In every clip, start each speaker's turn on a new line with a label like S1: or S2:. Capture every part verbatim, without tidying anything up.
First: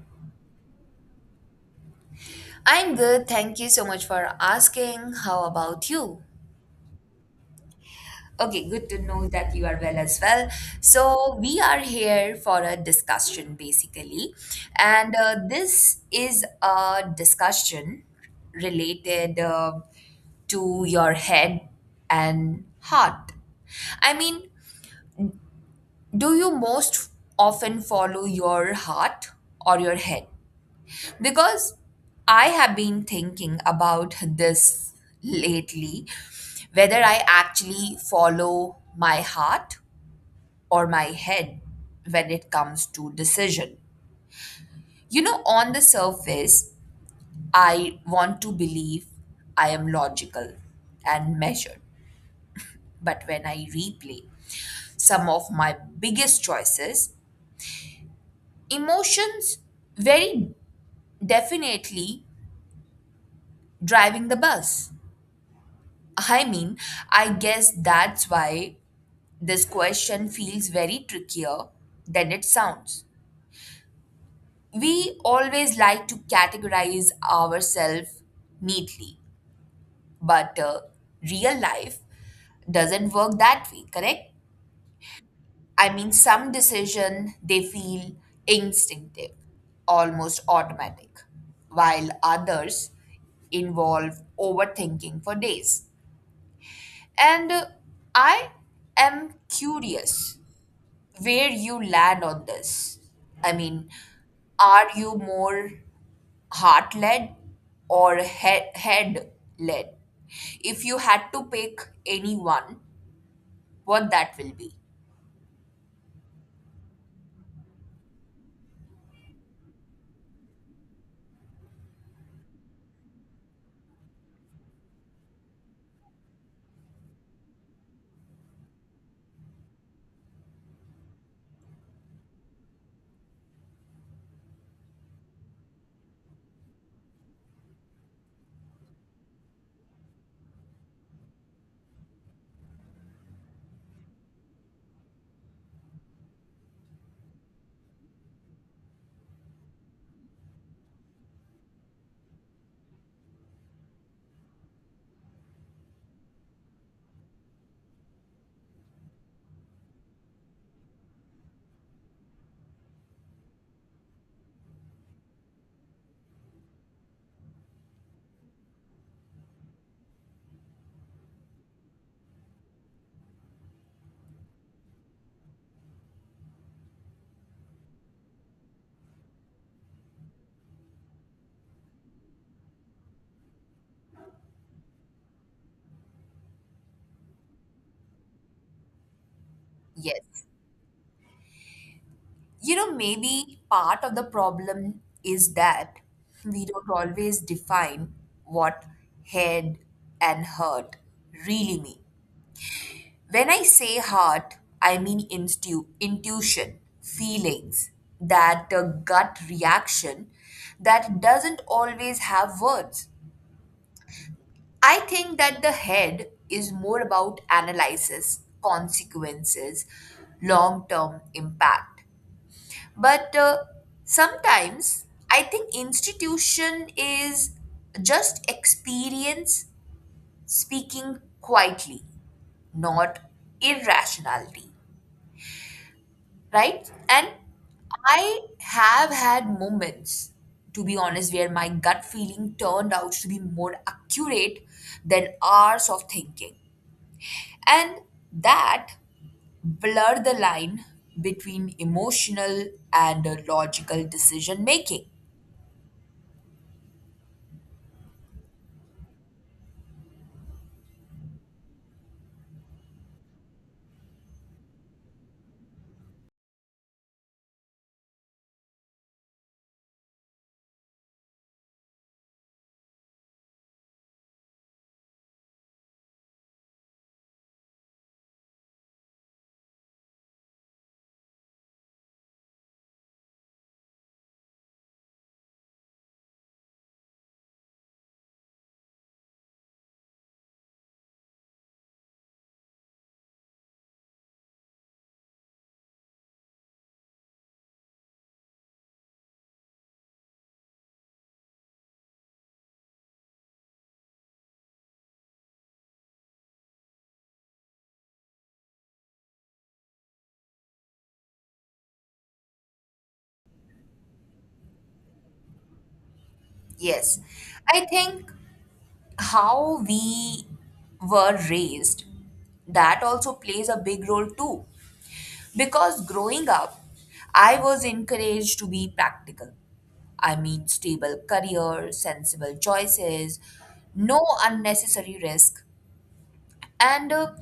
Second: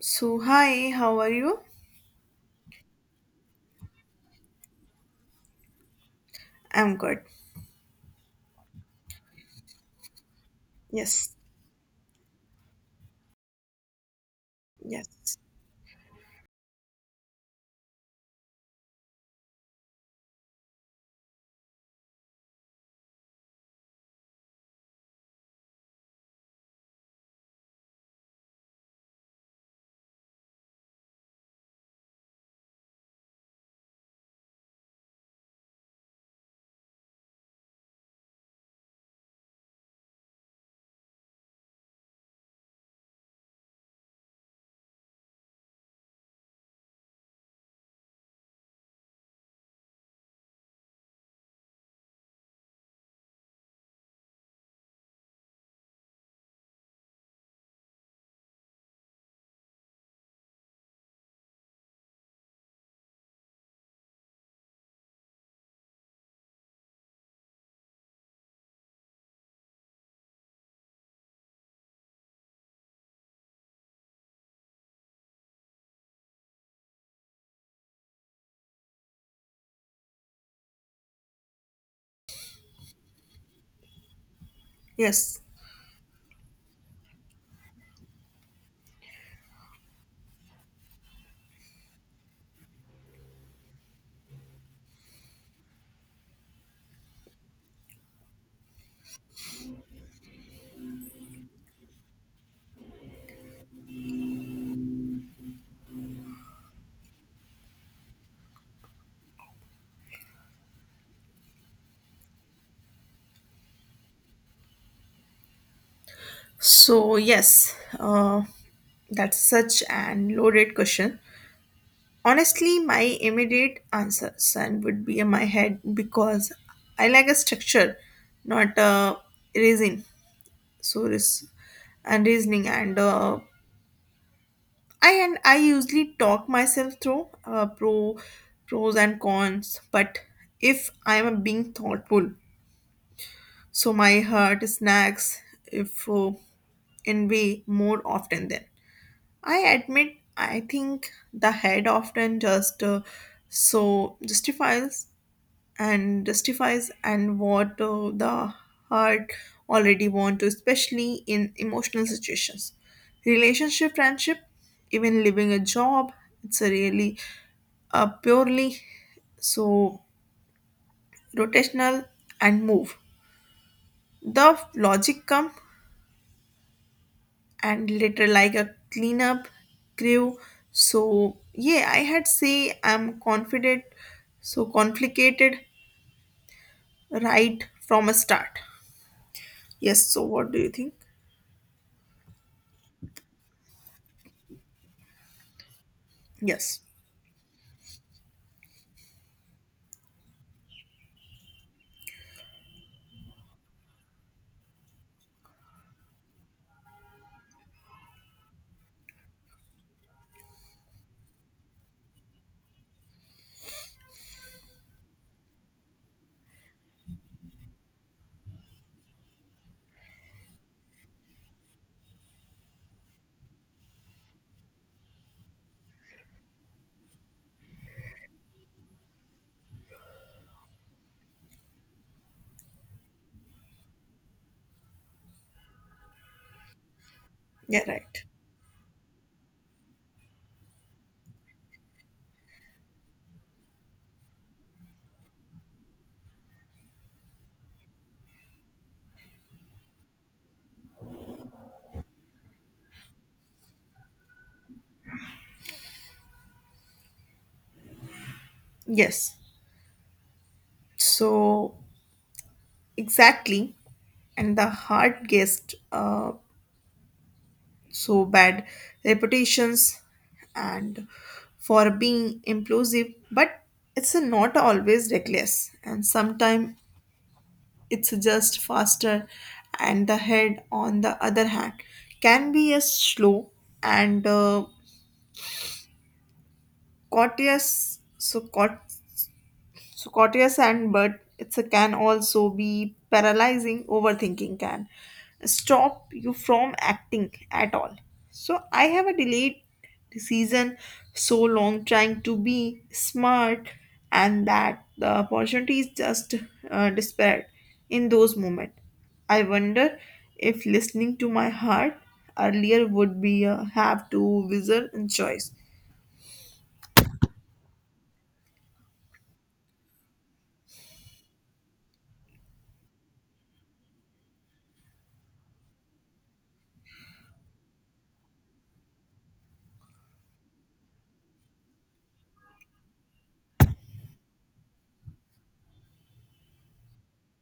S1: So, hi, how are you?
S2: I'm good. Thank you so much for asking. How about you?
S1: I'm good.
S2: Okay, good to know that you are well as well. So,
S1: Yes,
S2: we are here for a discussion basically, and uh,
S1: yes,
S2: this is a discussion related uh, to your head and heart. I mean, do you most often follow your heart or your head? Because I have been thinking about this lately whether I actually follow my heart or my head when it comes to decision. You know, on the surface, I want to believe I am logical and measured. But when I replay some of my biggest choices, emotions very definitely driving the bus. I mean, I guess that's why this question feels very trickier than it sounds. We always like to categorize ourselves neatly, but uh, real life doesn't work that way, correct?
S1: yes.
S2: I mean, some decision they feel instinctive, almost automatic, while others involve overthinking for days. And uh, I am curious where you land on this. I mean, are you more heart led or head head led? If you had to pick anyone, what that will be?
S1: So, yes, uh, that's such an loaded question. Honestly, my immediate answer son would be in my head because I like a structure, not a reason. So, this and reasoning, and uh, I and I usually talk myself through uh, pro, pros and cons. But if I'm being thoughtful. So my heart snags if uh, envy more often than. I admit, I think the head often just uh, so justifies and justifies and what uh, the heart already want to, especially in emotional situations, relationship, friendship, even leaving a job. It's a really uh, purely so rotational and move. The logic come and later like a cleanup crew. So yeah, I had say I'm confident, so complicated right from a start. Yes, so
S2: Yes.
S1: what do you think?
S2: You know, maybe part of the problem is that we
S1: Yes.
S2: don't always define what head and heart really mean. When I say heart, I mean instu- intuition, feelings, that uh, gut reaction that doesn't always have words. I think that the head is more about analysis, consequences, long term impact. But uh, Sometimes I think institution is just experience speaking quietly, not irrationality. Right? And
S1: Yeah, right.
S2: I have had moments, to be honest, where my gut feeling turned out to be more accurate than hours of thinking. And that blurred the line between emotional and uh, logical decision making.
S1: Yes, so exactly. And the hard guest uh, so bad reputations and for being implosive, but it's not always reckless and sometimes it's just faster. And the head on the other hand can be a slow and uh, courteous, so caught so courteous. And but it's a can also be paralyzing. Overthinking can stop you from acting at all. So I have a delayed decision so long trying to be smart and that the opportunity is just uh, despair in those moments. I wonder if listening to my heart earlier would be a have to wizard and choice.
S2: Yes, I think how we were raised that also plays a big role too because growing up I was encouraged to be practical. I mean, stable career, sensible choices, no unnecessary risk, and uh,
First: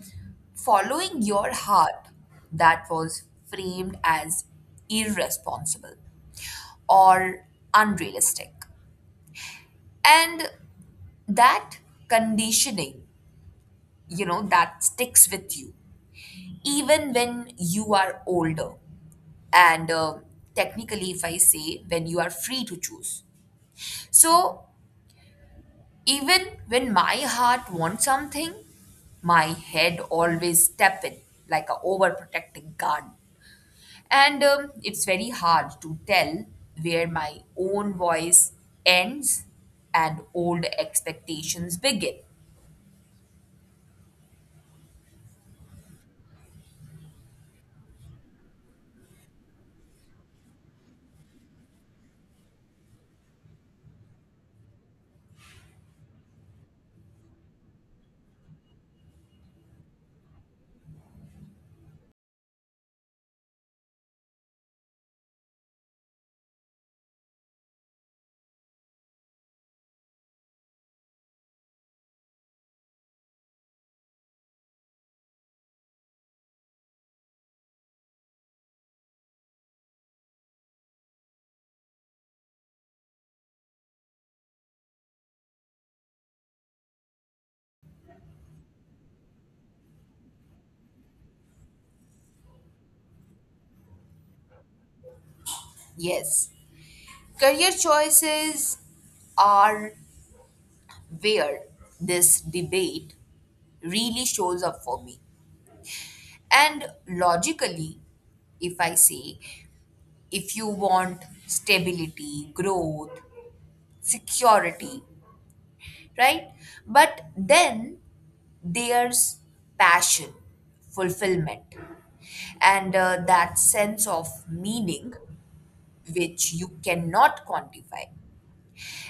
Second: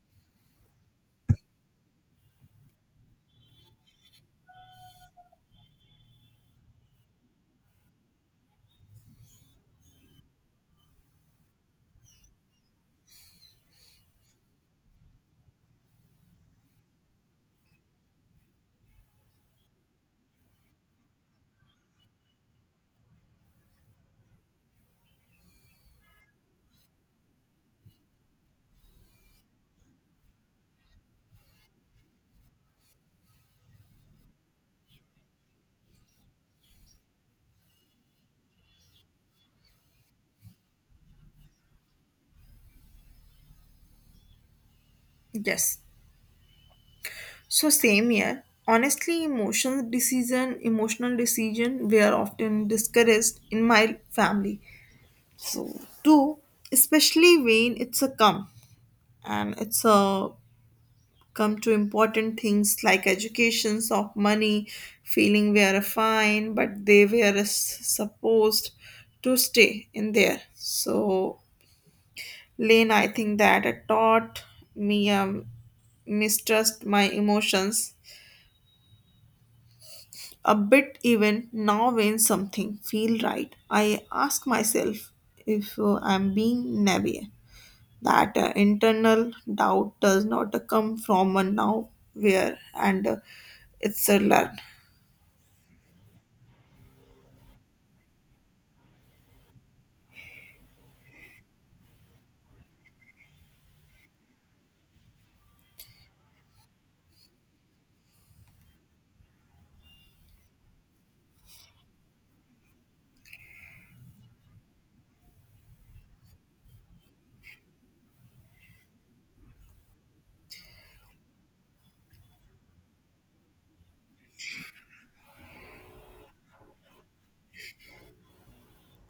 S2: following your heart, that was framed as irresponsible or unrealistic. And that conditioning, you know, that sticks with you even when you are older, and um technically if I say when you are free to choose, so even when my heart wants something, my head always step in like a overprotective guard. And um, It's very hard to tell where my own voice ends and old expectations begin.
S1: Yes. So same here. Honestly, emotional decision, emotional decision were often discouraged in my family. So too, especially when it's a come and it's a come to important things like educations of money, feeling we are fine, but they were s- supposed to stay in there. So Lane, I think that it taught me um, mistrust my emotions a bit. Even now when something feel right, I ask myself if uh, I'm being naive. That uh, internal doubt does not uh, come from a now where, and uh, it's a learn.
S2: Yes, career choices are where this debate really shows up for me. And logically, if I say, if you want stability, growth, security, right? But then there's passion, fulfillment, and uh, that sense of meaning which you cannot quantify.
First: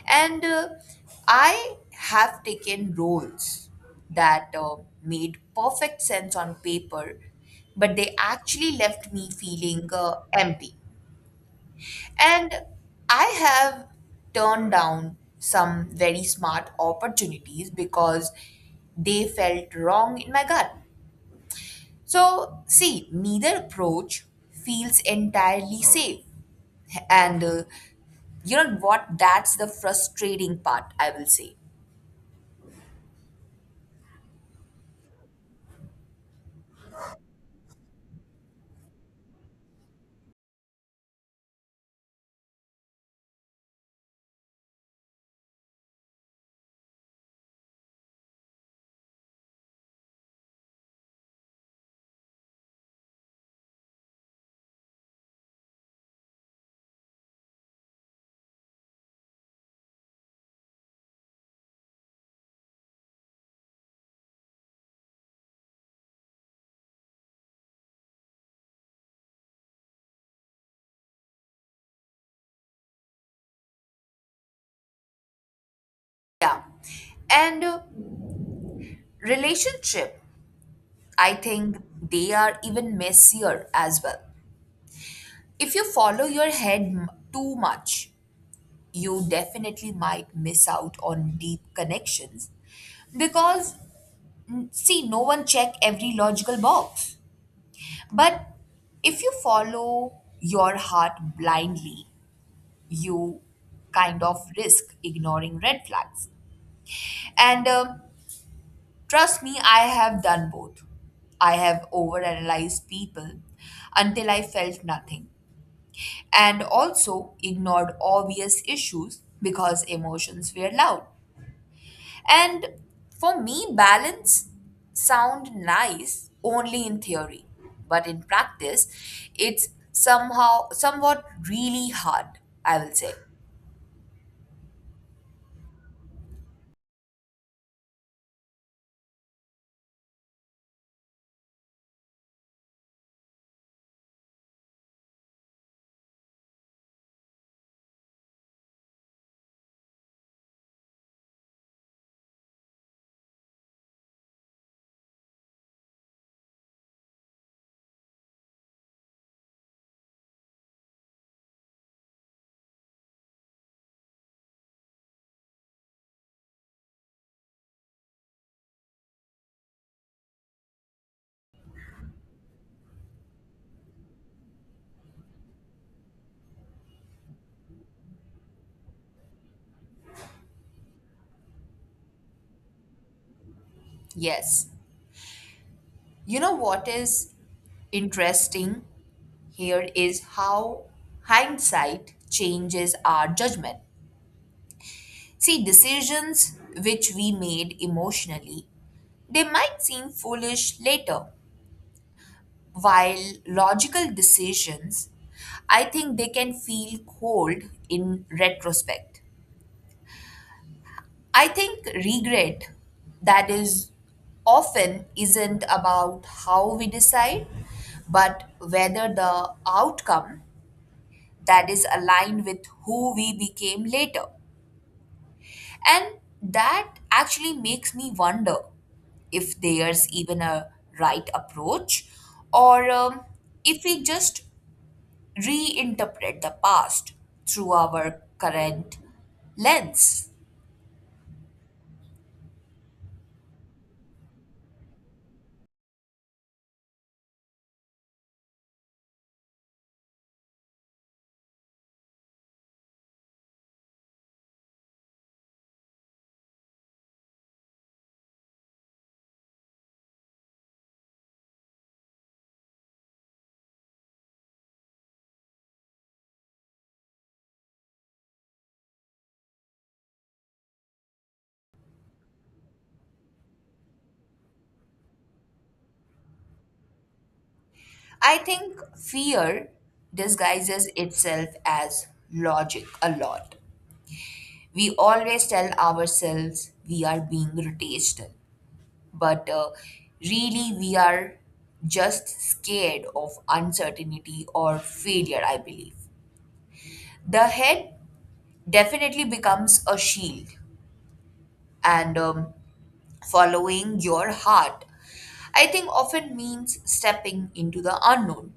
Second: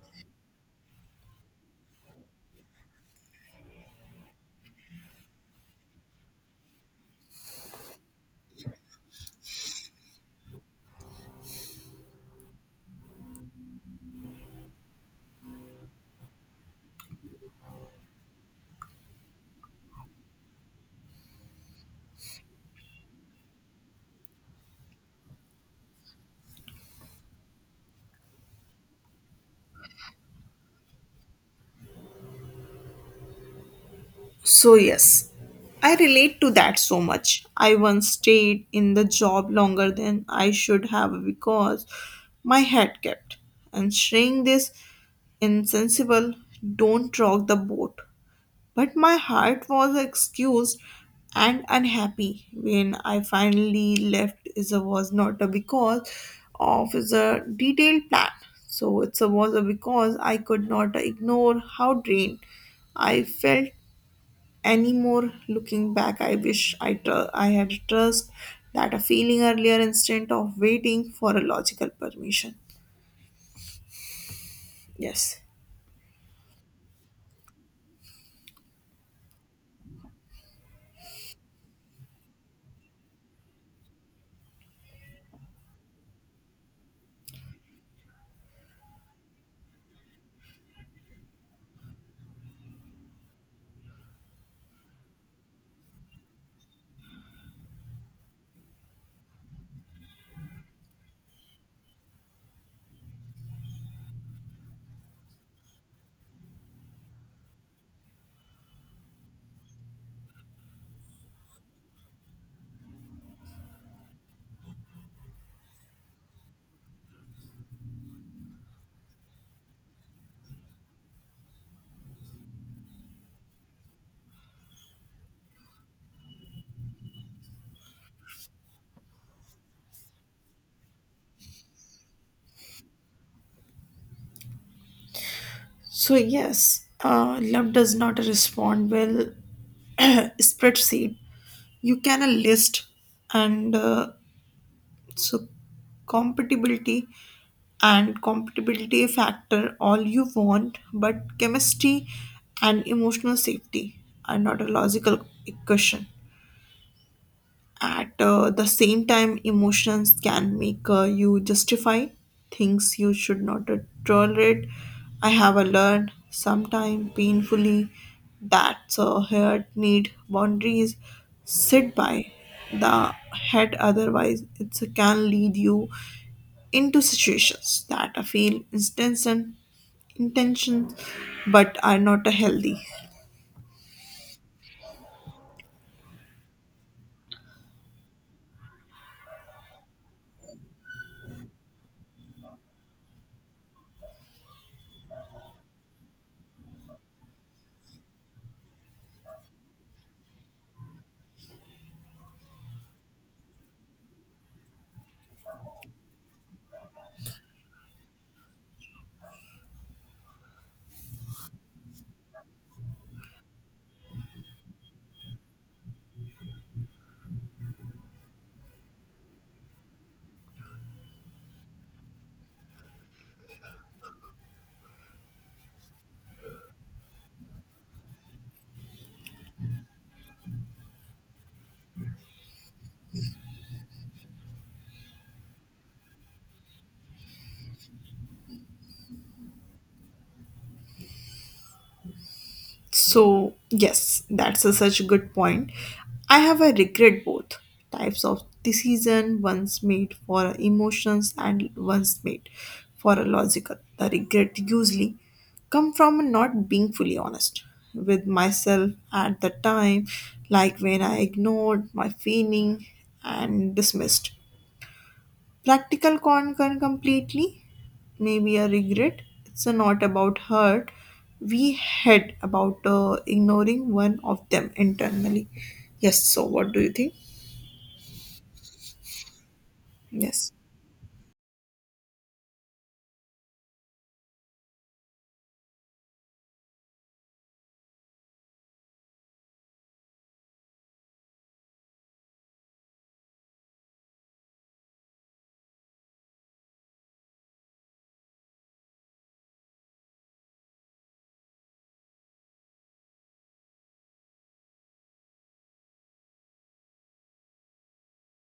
S2: And uh, I have taken roles that uh, made perfect sense on paper, but they actually left me feeling uh, empty. And I have turned down some very smart opportunities because they felt wrong in my gut. So, see, neither approach feels entirely safe. And uh, You know what? That's the frustrating part, I will say.
S1: So yes, I relate to that so much. I once stayed in the job longer than I should have because my head kept and saying this insensible, don't rock the boat. But my heart was excused and unhappy when I finally left. It was not a because of the detailed plan. So it was a because I could not ignore how drained I felt anymore. Looking back, I wish I tr- I had trust that a feeling earlier instead of waiting for a logical permission. Yes.
S2: Yeah. And uh, Relationship, I think they are even messier as well. If you follow your head m- too much, you definitely might miss out on deep connections because mm, see no one check every logical box. But if you follow your heart blindly, you kind of risk ignoring red flags. And um Trust me, I have done both. I have overanalyzed people until I felt nothing, and also ignored obvious issues because emotions were loud. And for me, balance sound nice only in theory, but in practice, it's somehow somewhat really hard, I will say.
S1: So yes, uh, love does not respond well. Spreadsheet you can uh, list and uh, so compatibility and compatibility factor all you want, but chemistry and emotional safety are not a logical equation. At uh, the same time, emotions can make uh, you justify things you should not uh, tolerate. I have uh, learned sometime painfully that uh, hurt need boundaries set by the head, otherwise it can lead you into situations that uh, feel instance and intention but are not uh, healthy.
S2: Yes. You know what is interesting? Here is how hindsight changes our judgment. See, decisions which we made emotionally, they might seem foolish later, while logical decisions, I think they can feel cold in retrospect. I think regret that is often isn't about how we decide, but whether the outcome that is aligned with who we became later. And that actually makes me wonder if there's even a right approach or um, if we just reinterpret the past through our current lens.
S1: So, yes, that's a such a good point. I have a regret both types of decision, one's made for emotions and one's made for a logical. The regret usually come from not being fully honest with myself at the time, like when I ignored my feeling and dismissed practical concern completely, maybe a regret. It's not about hurt. We had about uh, ignoring one of them internally. Yes. So, what do you think?
S2: I think fear
S1: Yes.
S2: disguises itself as logic a lot. We always tell ourselves we are being rotational but uh, really we are just scared of uncertainty or failure. I believe the head definitely becomes a shield and um, following your heart, I think, often means stepping into the unknown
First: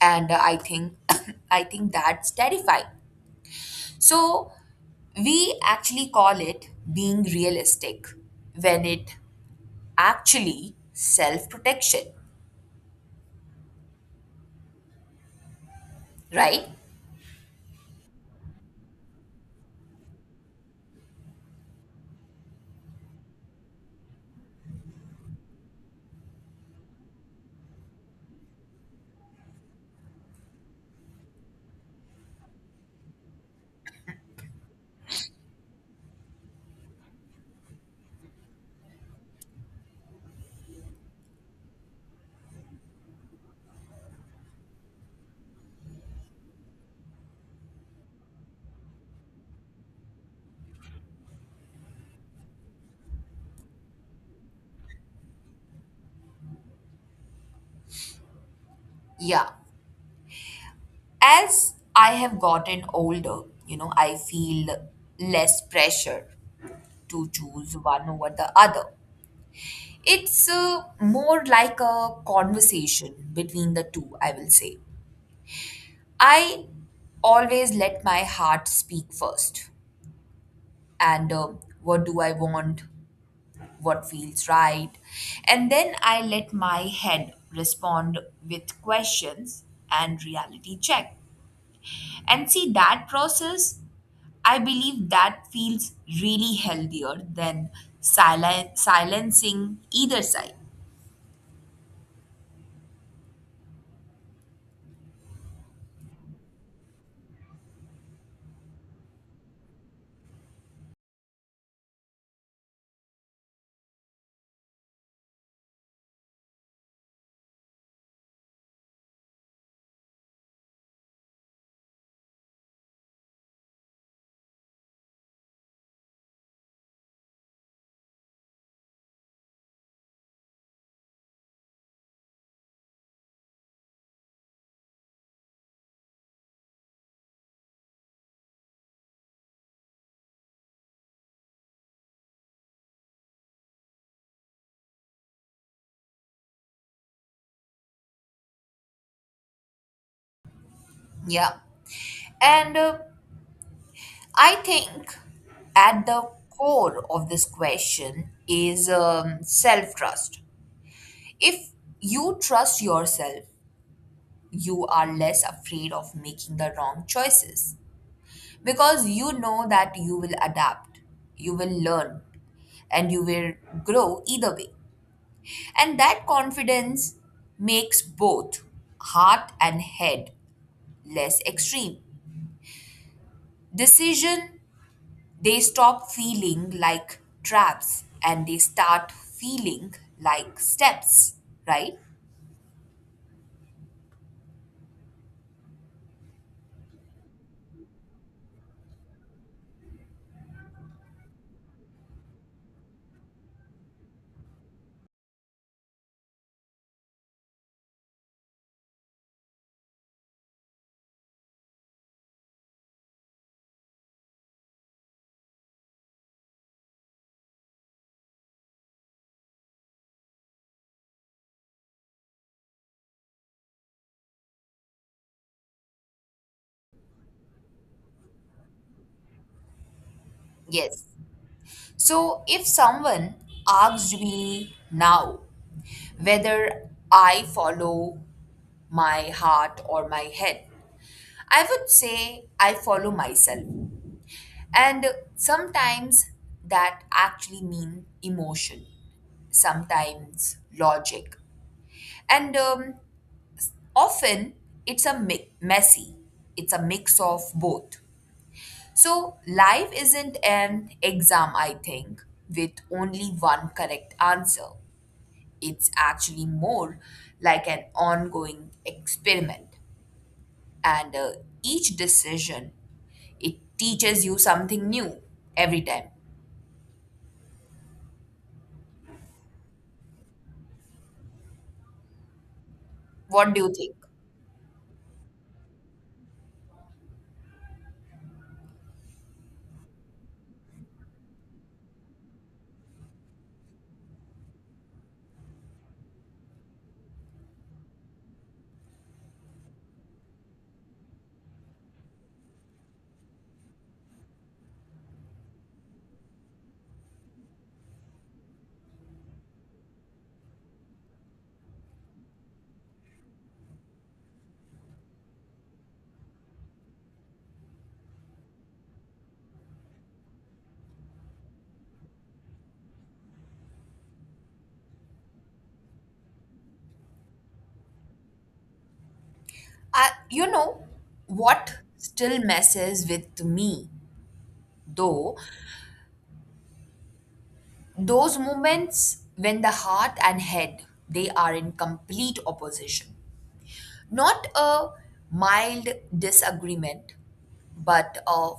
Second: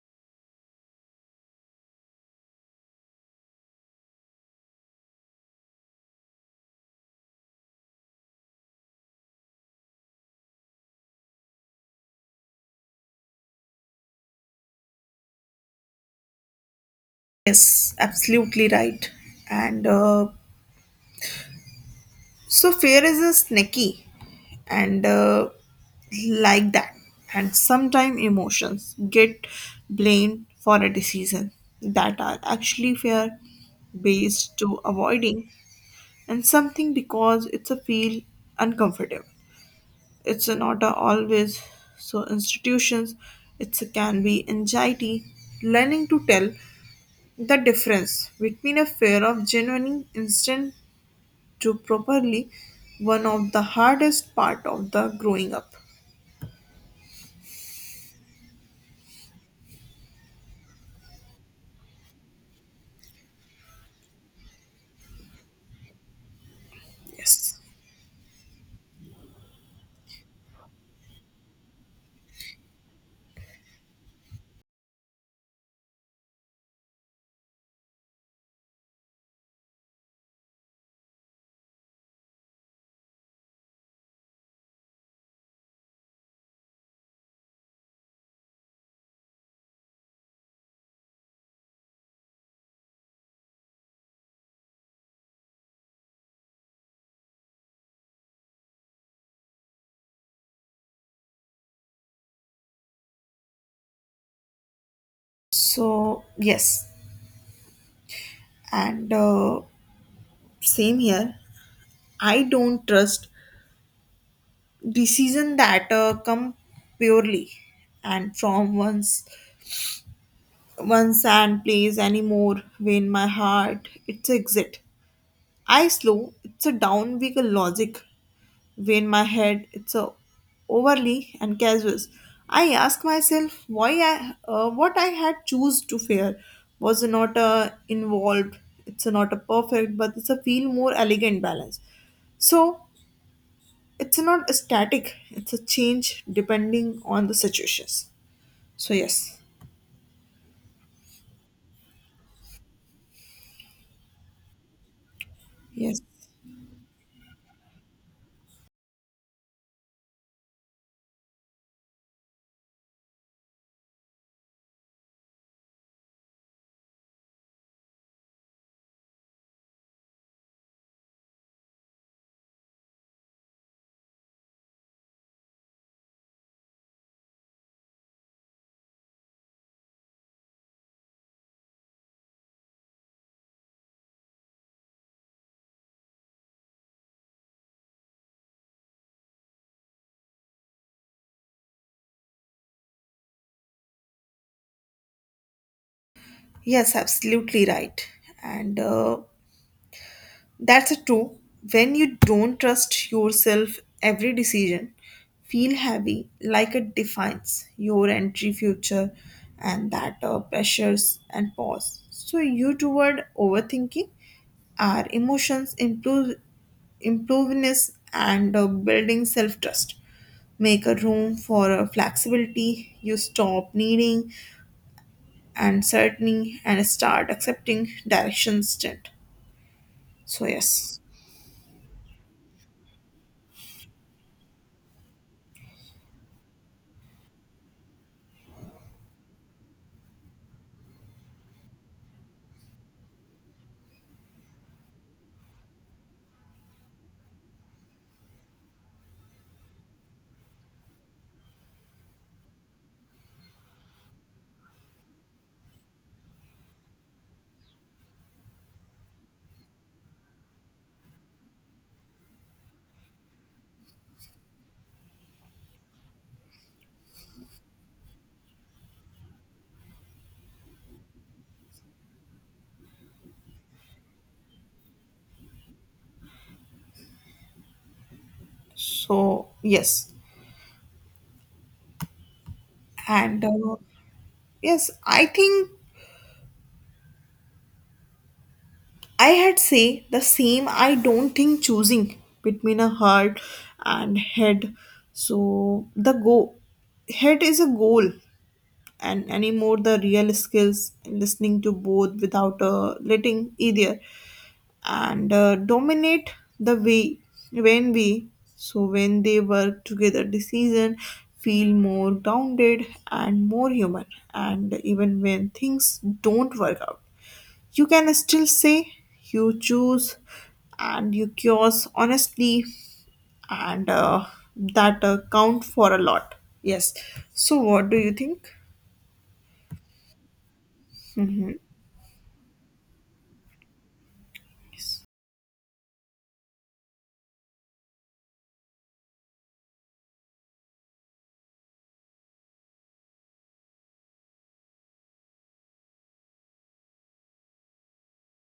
S2: and uh, I think I think that's terrifying. So we actually call it being realistic when it actually self protection, right?
S1: Yes, absolutely right. And uh, so fear is a snacky and uh, like that. And sometimes emotions get blamed for a decision that are actually fear based to avoiding and something because it's a feel uncomfortable. It's a not a always so institutions. It's a can be anxiety. Learning to tell the difference between a fear of genuine instant to properly one of the hardest part of the growing up.
S2: Yeah. As I have gotten older, you know, I feel less pressure to
S1: Yes.
S2: choose one over the other. It's uh, more like a conversation between the two, I will say. I always let my heart speak first. And uh, What do I want? What feels right? And then I let my head respond with questions and reality check. And see that process, I believe that feels really healthier than silen- silencing either side.
S1: So yes, and uh, same here. I don't trust decision that uh, come purely and from one's one sand plays anymore. Vein my heart, it's exit. I slow, it's a down week logic. Vein my head, it's a overly and casual. I ask myself why I, uh, what I had choose to fear was not a involved. It's not a perfect, but it's a feel more elegant balance. So it's not a static. It's a change depending on the situations. So yes,
S2: Yeah. And uh, I think
S1: yes.
S2: at the core of this question is um, self trust. If you trust yourself, you are less afraid of making the wrong choices because you know that you will adapt, you will learn, and you will grow either way. And that confidence makes both heart and head less extreme. Decision, they stop feeling like traps and they start feeling like steps, right?
S1: Yes, absolutely right. And uh, That's a true. When you don't trust yourself, every decision feel heavy, like it defines your entry future, and that uh, pressures and pause. So you toward overthinking our emotions, improve improvenness, and uh, building self trust. Make a room for uh, flexibility. You stop needing and certain and start accepting direction instead. So yes.
S2: Yes. So if someone asks me now whether I follow my heart or my head, I would say I follow myself. And sometimes that actually mean emotion, sometimes logic. And um, Often it's a mi- messy, it's a mix of both. So life isn't an exam, I think, with only one correct answer. It's actually more like an ongoing experiment. And uh, Each decision, it teaches you something new every time.
S1: So yes. And
S2: What do you
S1: uh,
S2: think?
S1: yes, I think I had say the same. I don't think choosing between a heart and head. So the go head is a goal, and anymore the real skills in listening to both without uh, letting either and uh, dominate the way. When we So when they work together, decision feel more grounded and more human. And even when things don't work out, you can still say you choose and you cures honestly, and uh, that uh, count for a lot. Yes. So what do you think?
S2: Uh, you know what still messes with me though? Those moments when the heart and head they are in complete opposition, not a mild disagreement but a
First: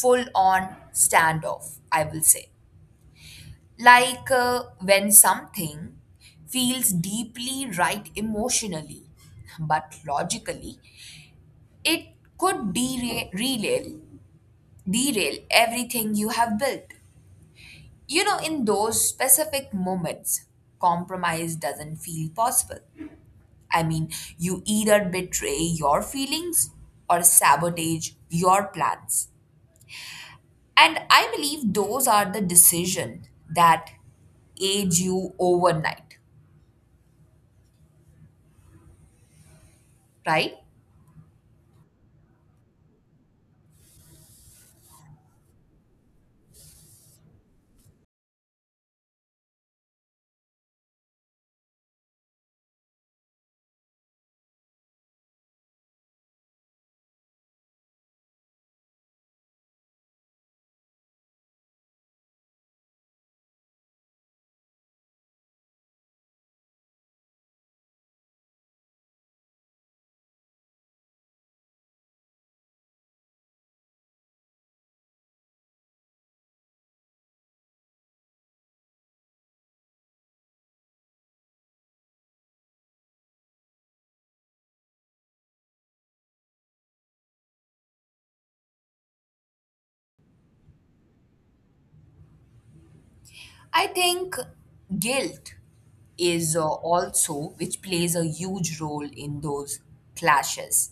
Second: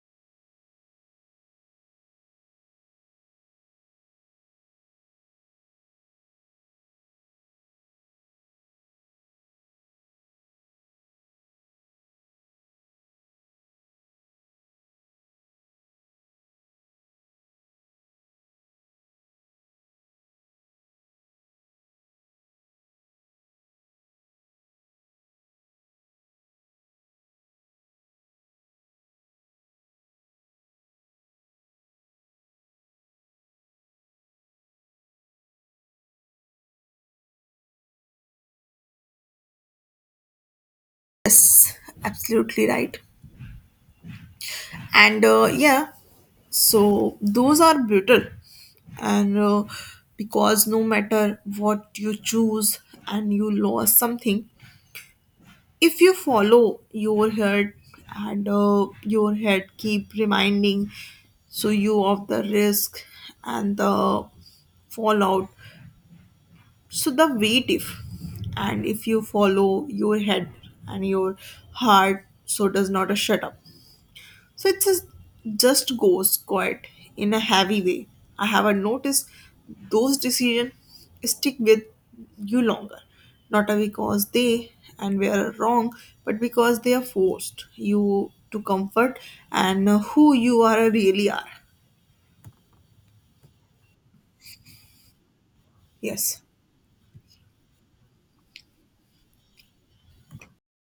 S2: full on standoff, I will say. Like uh, when something feels deeply right emotionally but logically it could dera- derail derail everything you have built. You know, in those specific moments, compromise doesn't feel possible. I mean, you either betray your feelings or sabotage your plans. And I believe those are the decision that age you overnight, right?
S1: Yes, absolutely right. And uh, yeah, so those are brutal. And uh, because no matter what you choose and you lose something, if you follow your head and uh, your head keep reminding so you of the risk and the fallout, so the weight. If and if you follow your head and your heart, so does not uh, shut up. So it just just goes quiet in a heavy way. I haven't noticed those decisions stick with you longer. Not because they and were wrong, but because they are forced you to comfort and who you are really are.
S2: I think guilt
S1: Yes.
S2: is uh, also which plays a huge role in those clashes,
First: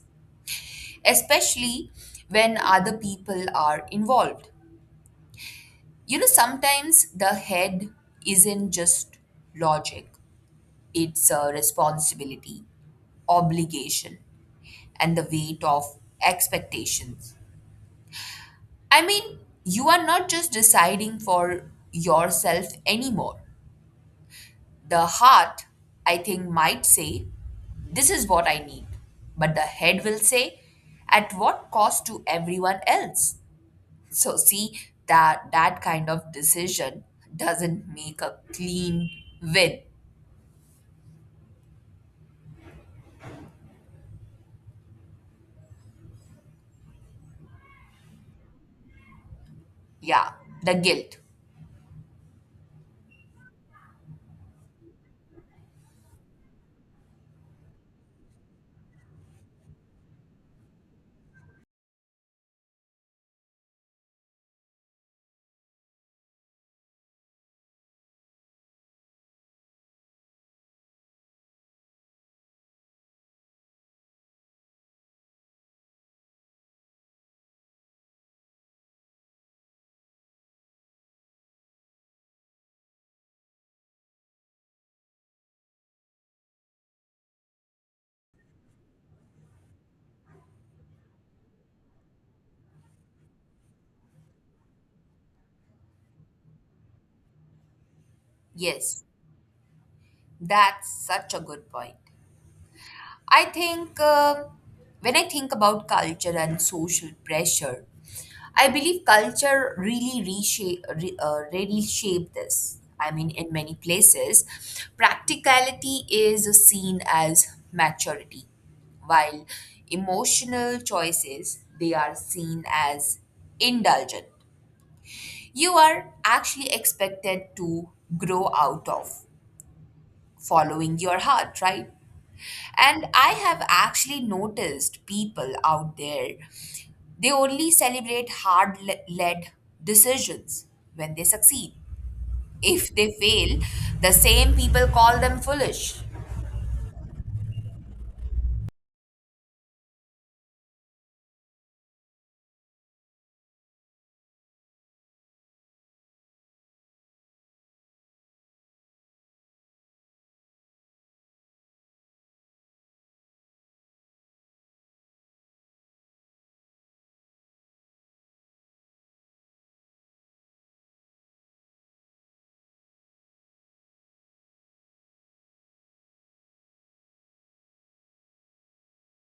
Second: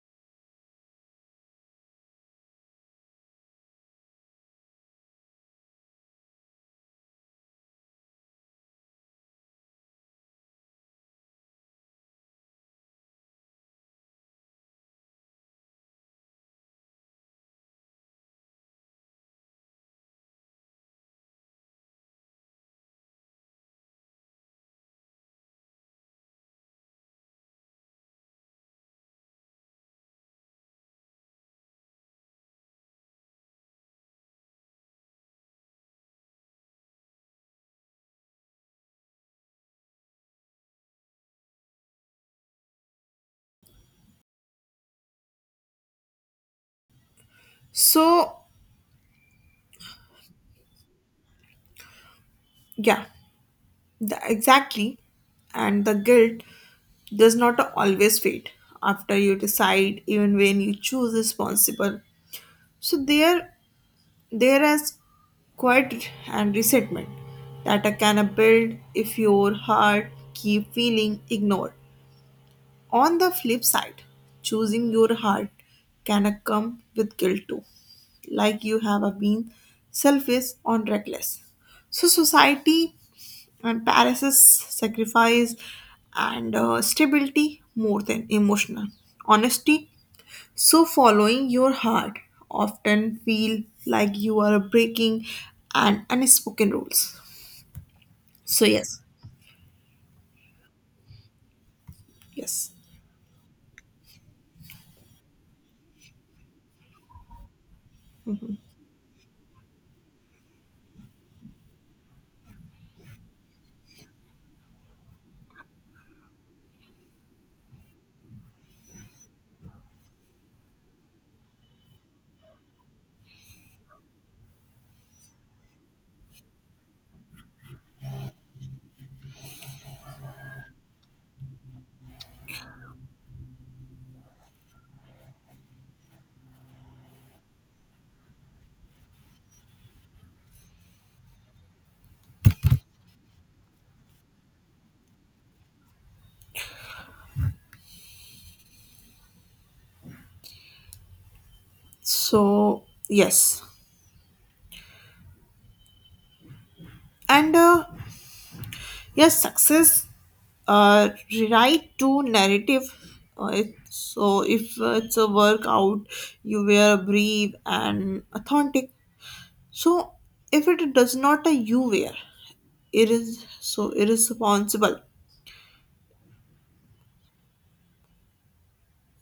S2: especially when other people are involved. You know, sometimes the head isn't just logic, it's a responsibility, obligation, and the weight of expectations. I mean, you are not just deciding for yourself anymore. The heart, I think, might say, "This is what I need." But the head will say, "At what cost to everyone else?" So see that that kind of decision doesn't make a clean win.
S1: So
S2: Yeah, the guilt.
S1: yeah, the, exactly. And the guilt does not always fade after you decide, even when you choose responsible. So there There is quiet and resentment that I can build if your heart keep feeling ignored. On the flip side, choosing your heart can come with guilt too, like you have been selfish or reckless. So society and embarrasses sacrifice and uh, stability more than emotional honesty, so, following your heart often feel like you are breaking an unspoken rules. So yes,
S2: Yes, that's such a good point.
S1: yes.
S2: I think um when I think about culture and social pressure,
S1: Mhm.
S2: I believe culture really reshape, re, uh, really shape this. I mean, in many places, practicality is seen as maturity, while emotional choices they are seen as indulgent. You are actually expected to grow out of following your heart, right? And I have actually noticed people out there, they only celebrate hard le- led decisions when they succeed. If they fail, the same people call them foolish.
S1: So yes, and uh, yes, success uh, rewrite to narrative. Uh, it- so if uh, it's a workout, you wear brave and authentic. So if it does not, uh, you wear it is so irresponsible.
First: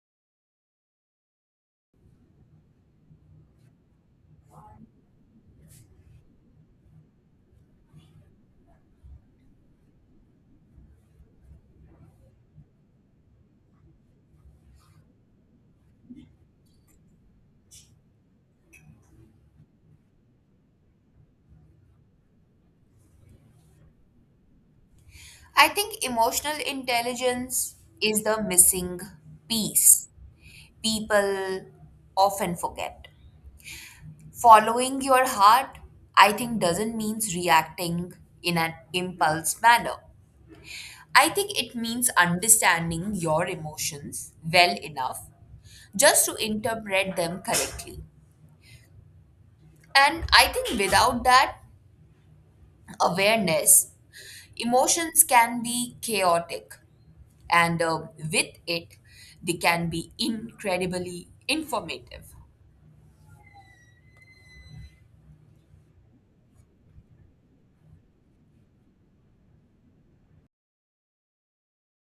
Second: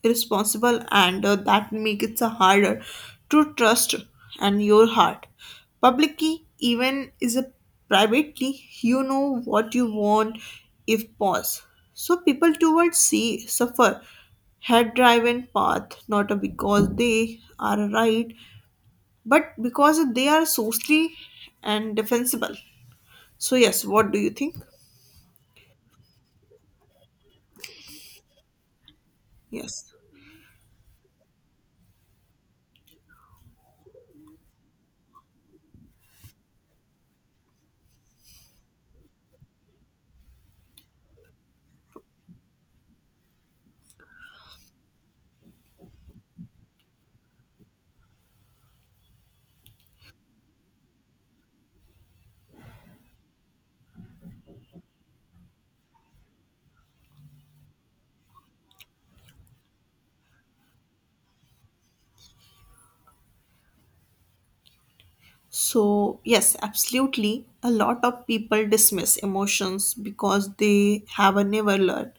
S1: irresponsible, and uh, that make it so harder to trust and your heart publicly even is a privately, you know what you want. If pause, so people towards sea suffer head driven path, not because they are right but because they are socially and defensible. So yes, what do you think?
S2: I think emotional intelligence is the missing
S1: Yes.
S2: piece people often forget. Following your heart, I think, doesn't mean reacting in an impulse manner. I think it means understanding your emotions well enough just to interpret them correctly. And I think without that awareness, emotions can be chaotic, and um, with it, they can be incredibly informative.
S1: So, yes, absolutely. A lot of people dismiss emotions because they have never learned.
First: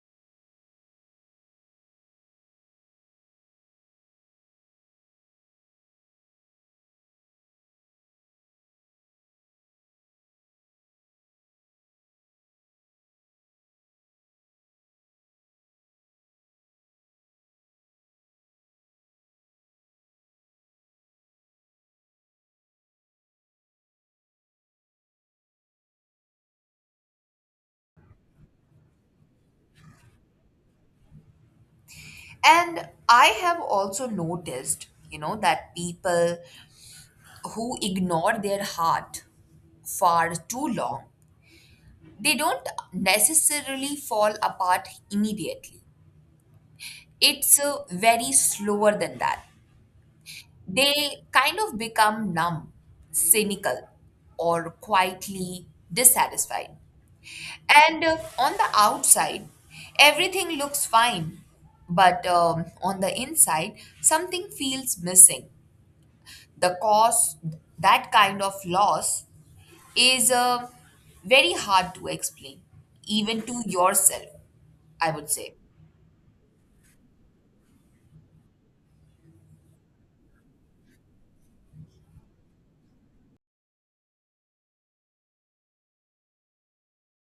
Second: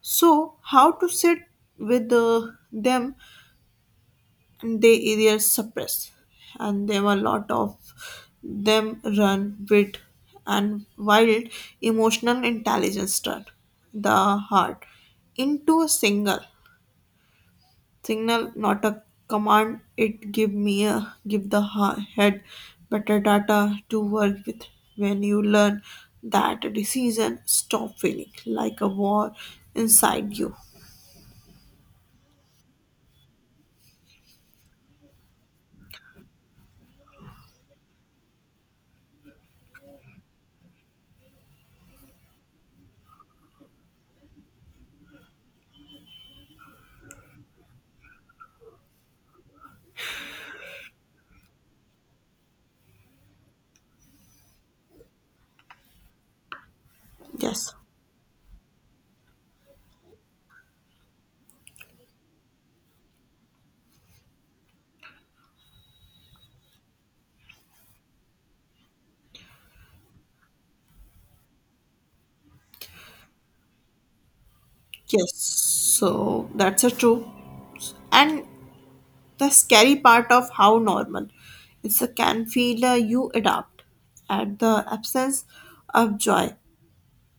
S1: So, how to sit with uh, them, they either suppress, and there were a lot of them run with and wild. Emotional intelligence turn the heart into a single signal, not a command. It give me a give the ha- head better data to work with. When you learn that, a decision stop feeling like a war inside you.
S2: And I have also noticed, you know, that people who ignore their heart far too long, they don't necessarily fall apart immediately. It's uh, very slower than that. They kind of become numb, cynical, or quietly dissatisfied.
S1: Yes.
S2: And uh, On the outside, everything looks fine, but um, on the inside, something feels missing. The cause, that kind of loss, is uh, very hard to explain, even to yourself, I would
S1: Yes,
S2: say.
S1: so that's a true. And the scary part of how normal it's a can feel, uh, you adapt at the absence of joy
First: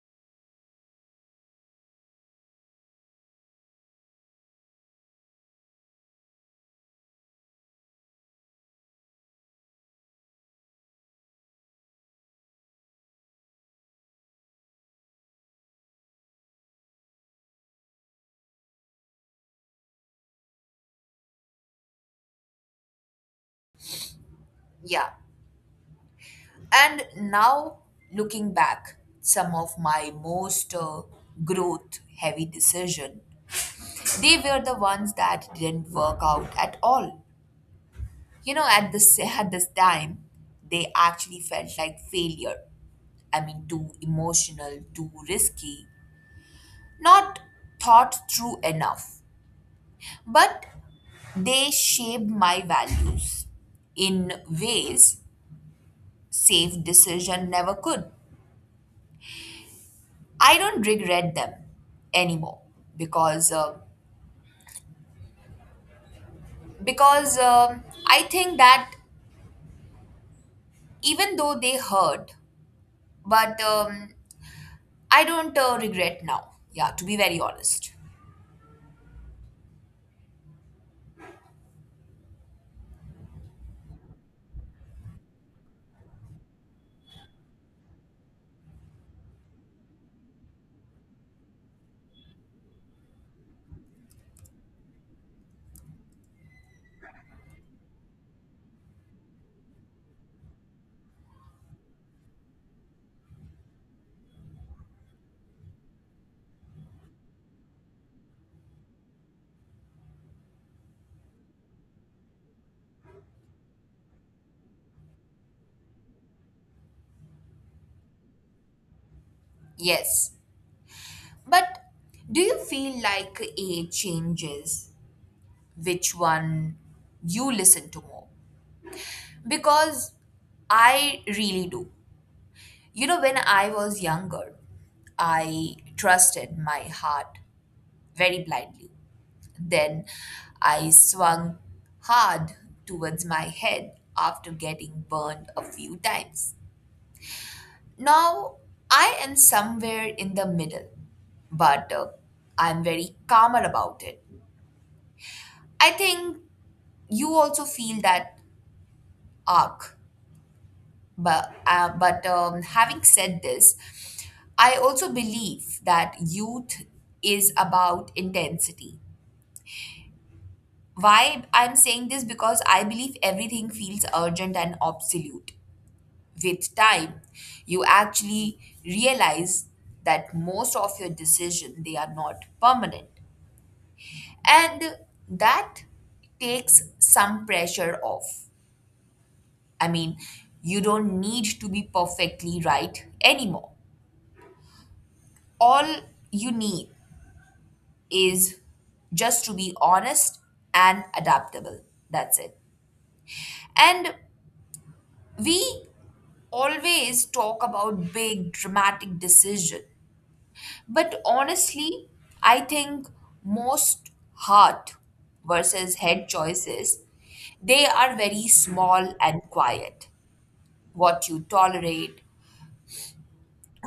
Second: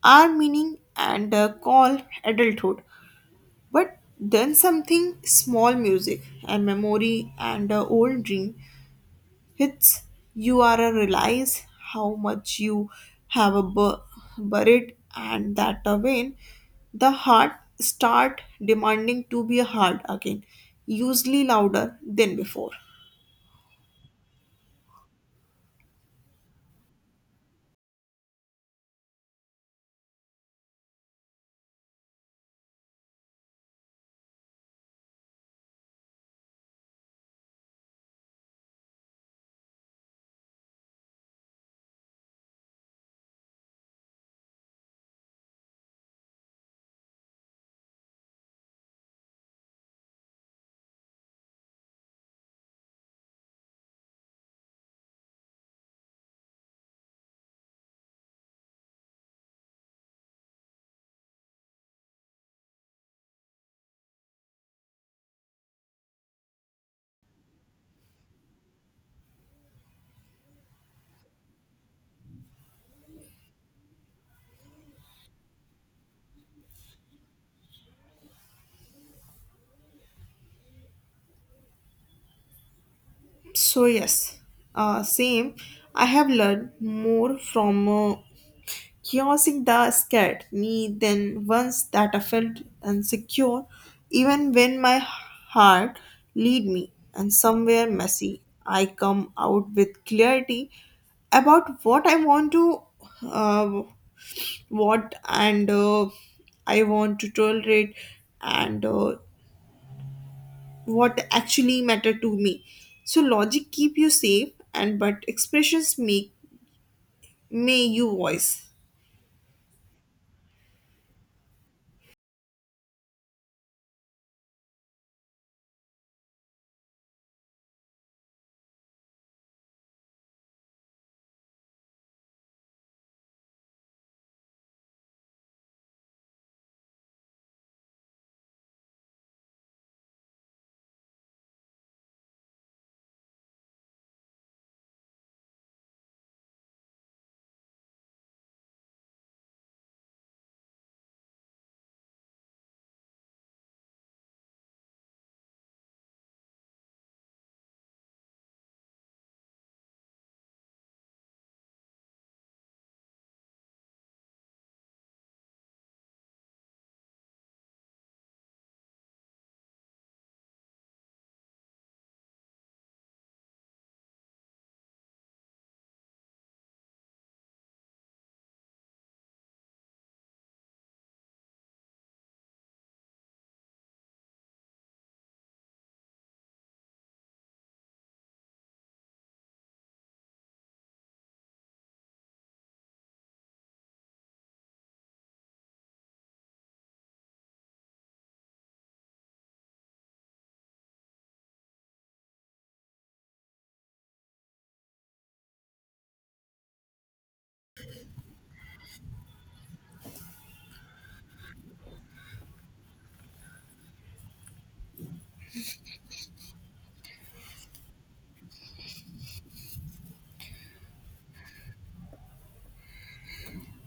S1: our meaning, and uh, call adulthood. But then something small, music, a memory, and an old dream hits. You are a realize how much you have a bu- buried, and that a vein, the heart start demanding to be heard again, usually louder than before.
S2: Yeah. And now, looking back, some of my most uh, growth heavy decision, they were the ones that didn't work out at all. You know, at this at this time, they actually felt like failure. I mean, too emotional, too risky, not thought through enough. But they shaped my values in ways safe decision never could. I don't regret them anymore because uh, because um I think that even though they hurt, but um, I don't uh, regret now. Yeah, to be very honest.
S1: So yes, uh, same. I have learned more from uh, crossing the scared me then once that I felt insecure. Even when my heart lead me and somewhere messy, I come out with clarity about what I want to, uh, what and uh, I want to tolerate, and uh, what actually matter to me. So logic keep you safe, and but expressions make may you voice.
S2: Yes, but do you feel like age changes which one you listen to more? Because I really do. You know, when I was younger, I trusted my heart very blindly. Then I swung hard towards my head after getting burned a few times. Now I am somewhere in the middle, but uh, I'm very calmer about it. I think you also feel that arc, but uh, but um, having said this, I also believe that youth is about intensity. Why I'm saying this because I believe everything feels urgent and absolute. With time, you actually realize that most of your decision they are not permanent. And that takes some pressure off. I mean, you don't need to be perfectly right anymore. All you need is just to be honest and adaptable. That's it. And we always talk about big dramatic decision. But honestly, I think most heart versus head choices, they are very small and quiet. What you tolerate,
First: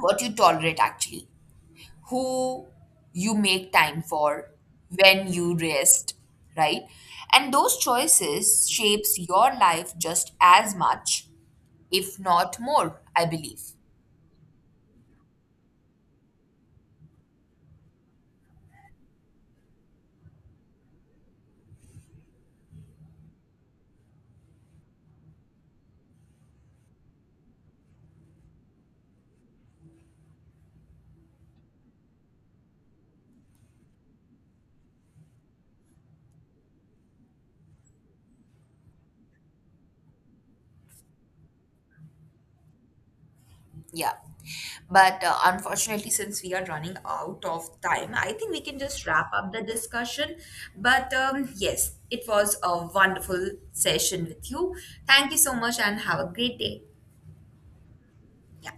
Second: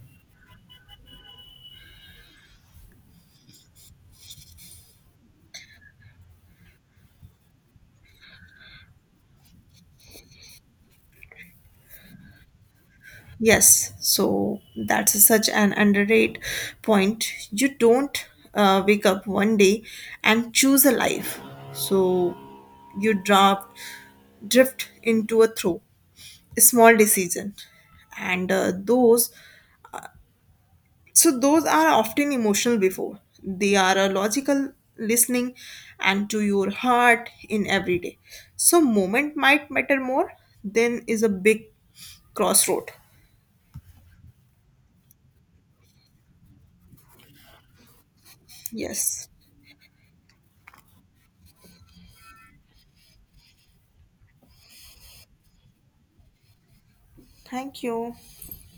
S2: what you tolerate actually, who you make time for, when you rest, right? And those choices shapes your life just as much, if not more, I believe.
S1: Yes, so that's such an underrated point. You don't uh, wake up one day and choose a life. So you draft, drift into a throw, a small decision, and uh, those. So those are often emotional before. They are a logical listening and to your heart in every day. So moment might matter more than is a big crossroad.
S2: Yeah. But uh, unfortunately, since we are running out of time, I think we can just
S1: Yes.
S2: wrap up the discussion. But um, yes, it was a wonderful session with you. Thank you so much and have a great day.
S1: Thank you.
S2: Yeah.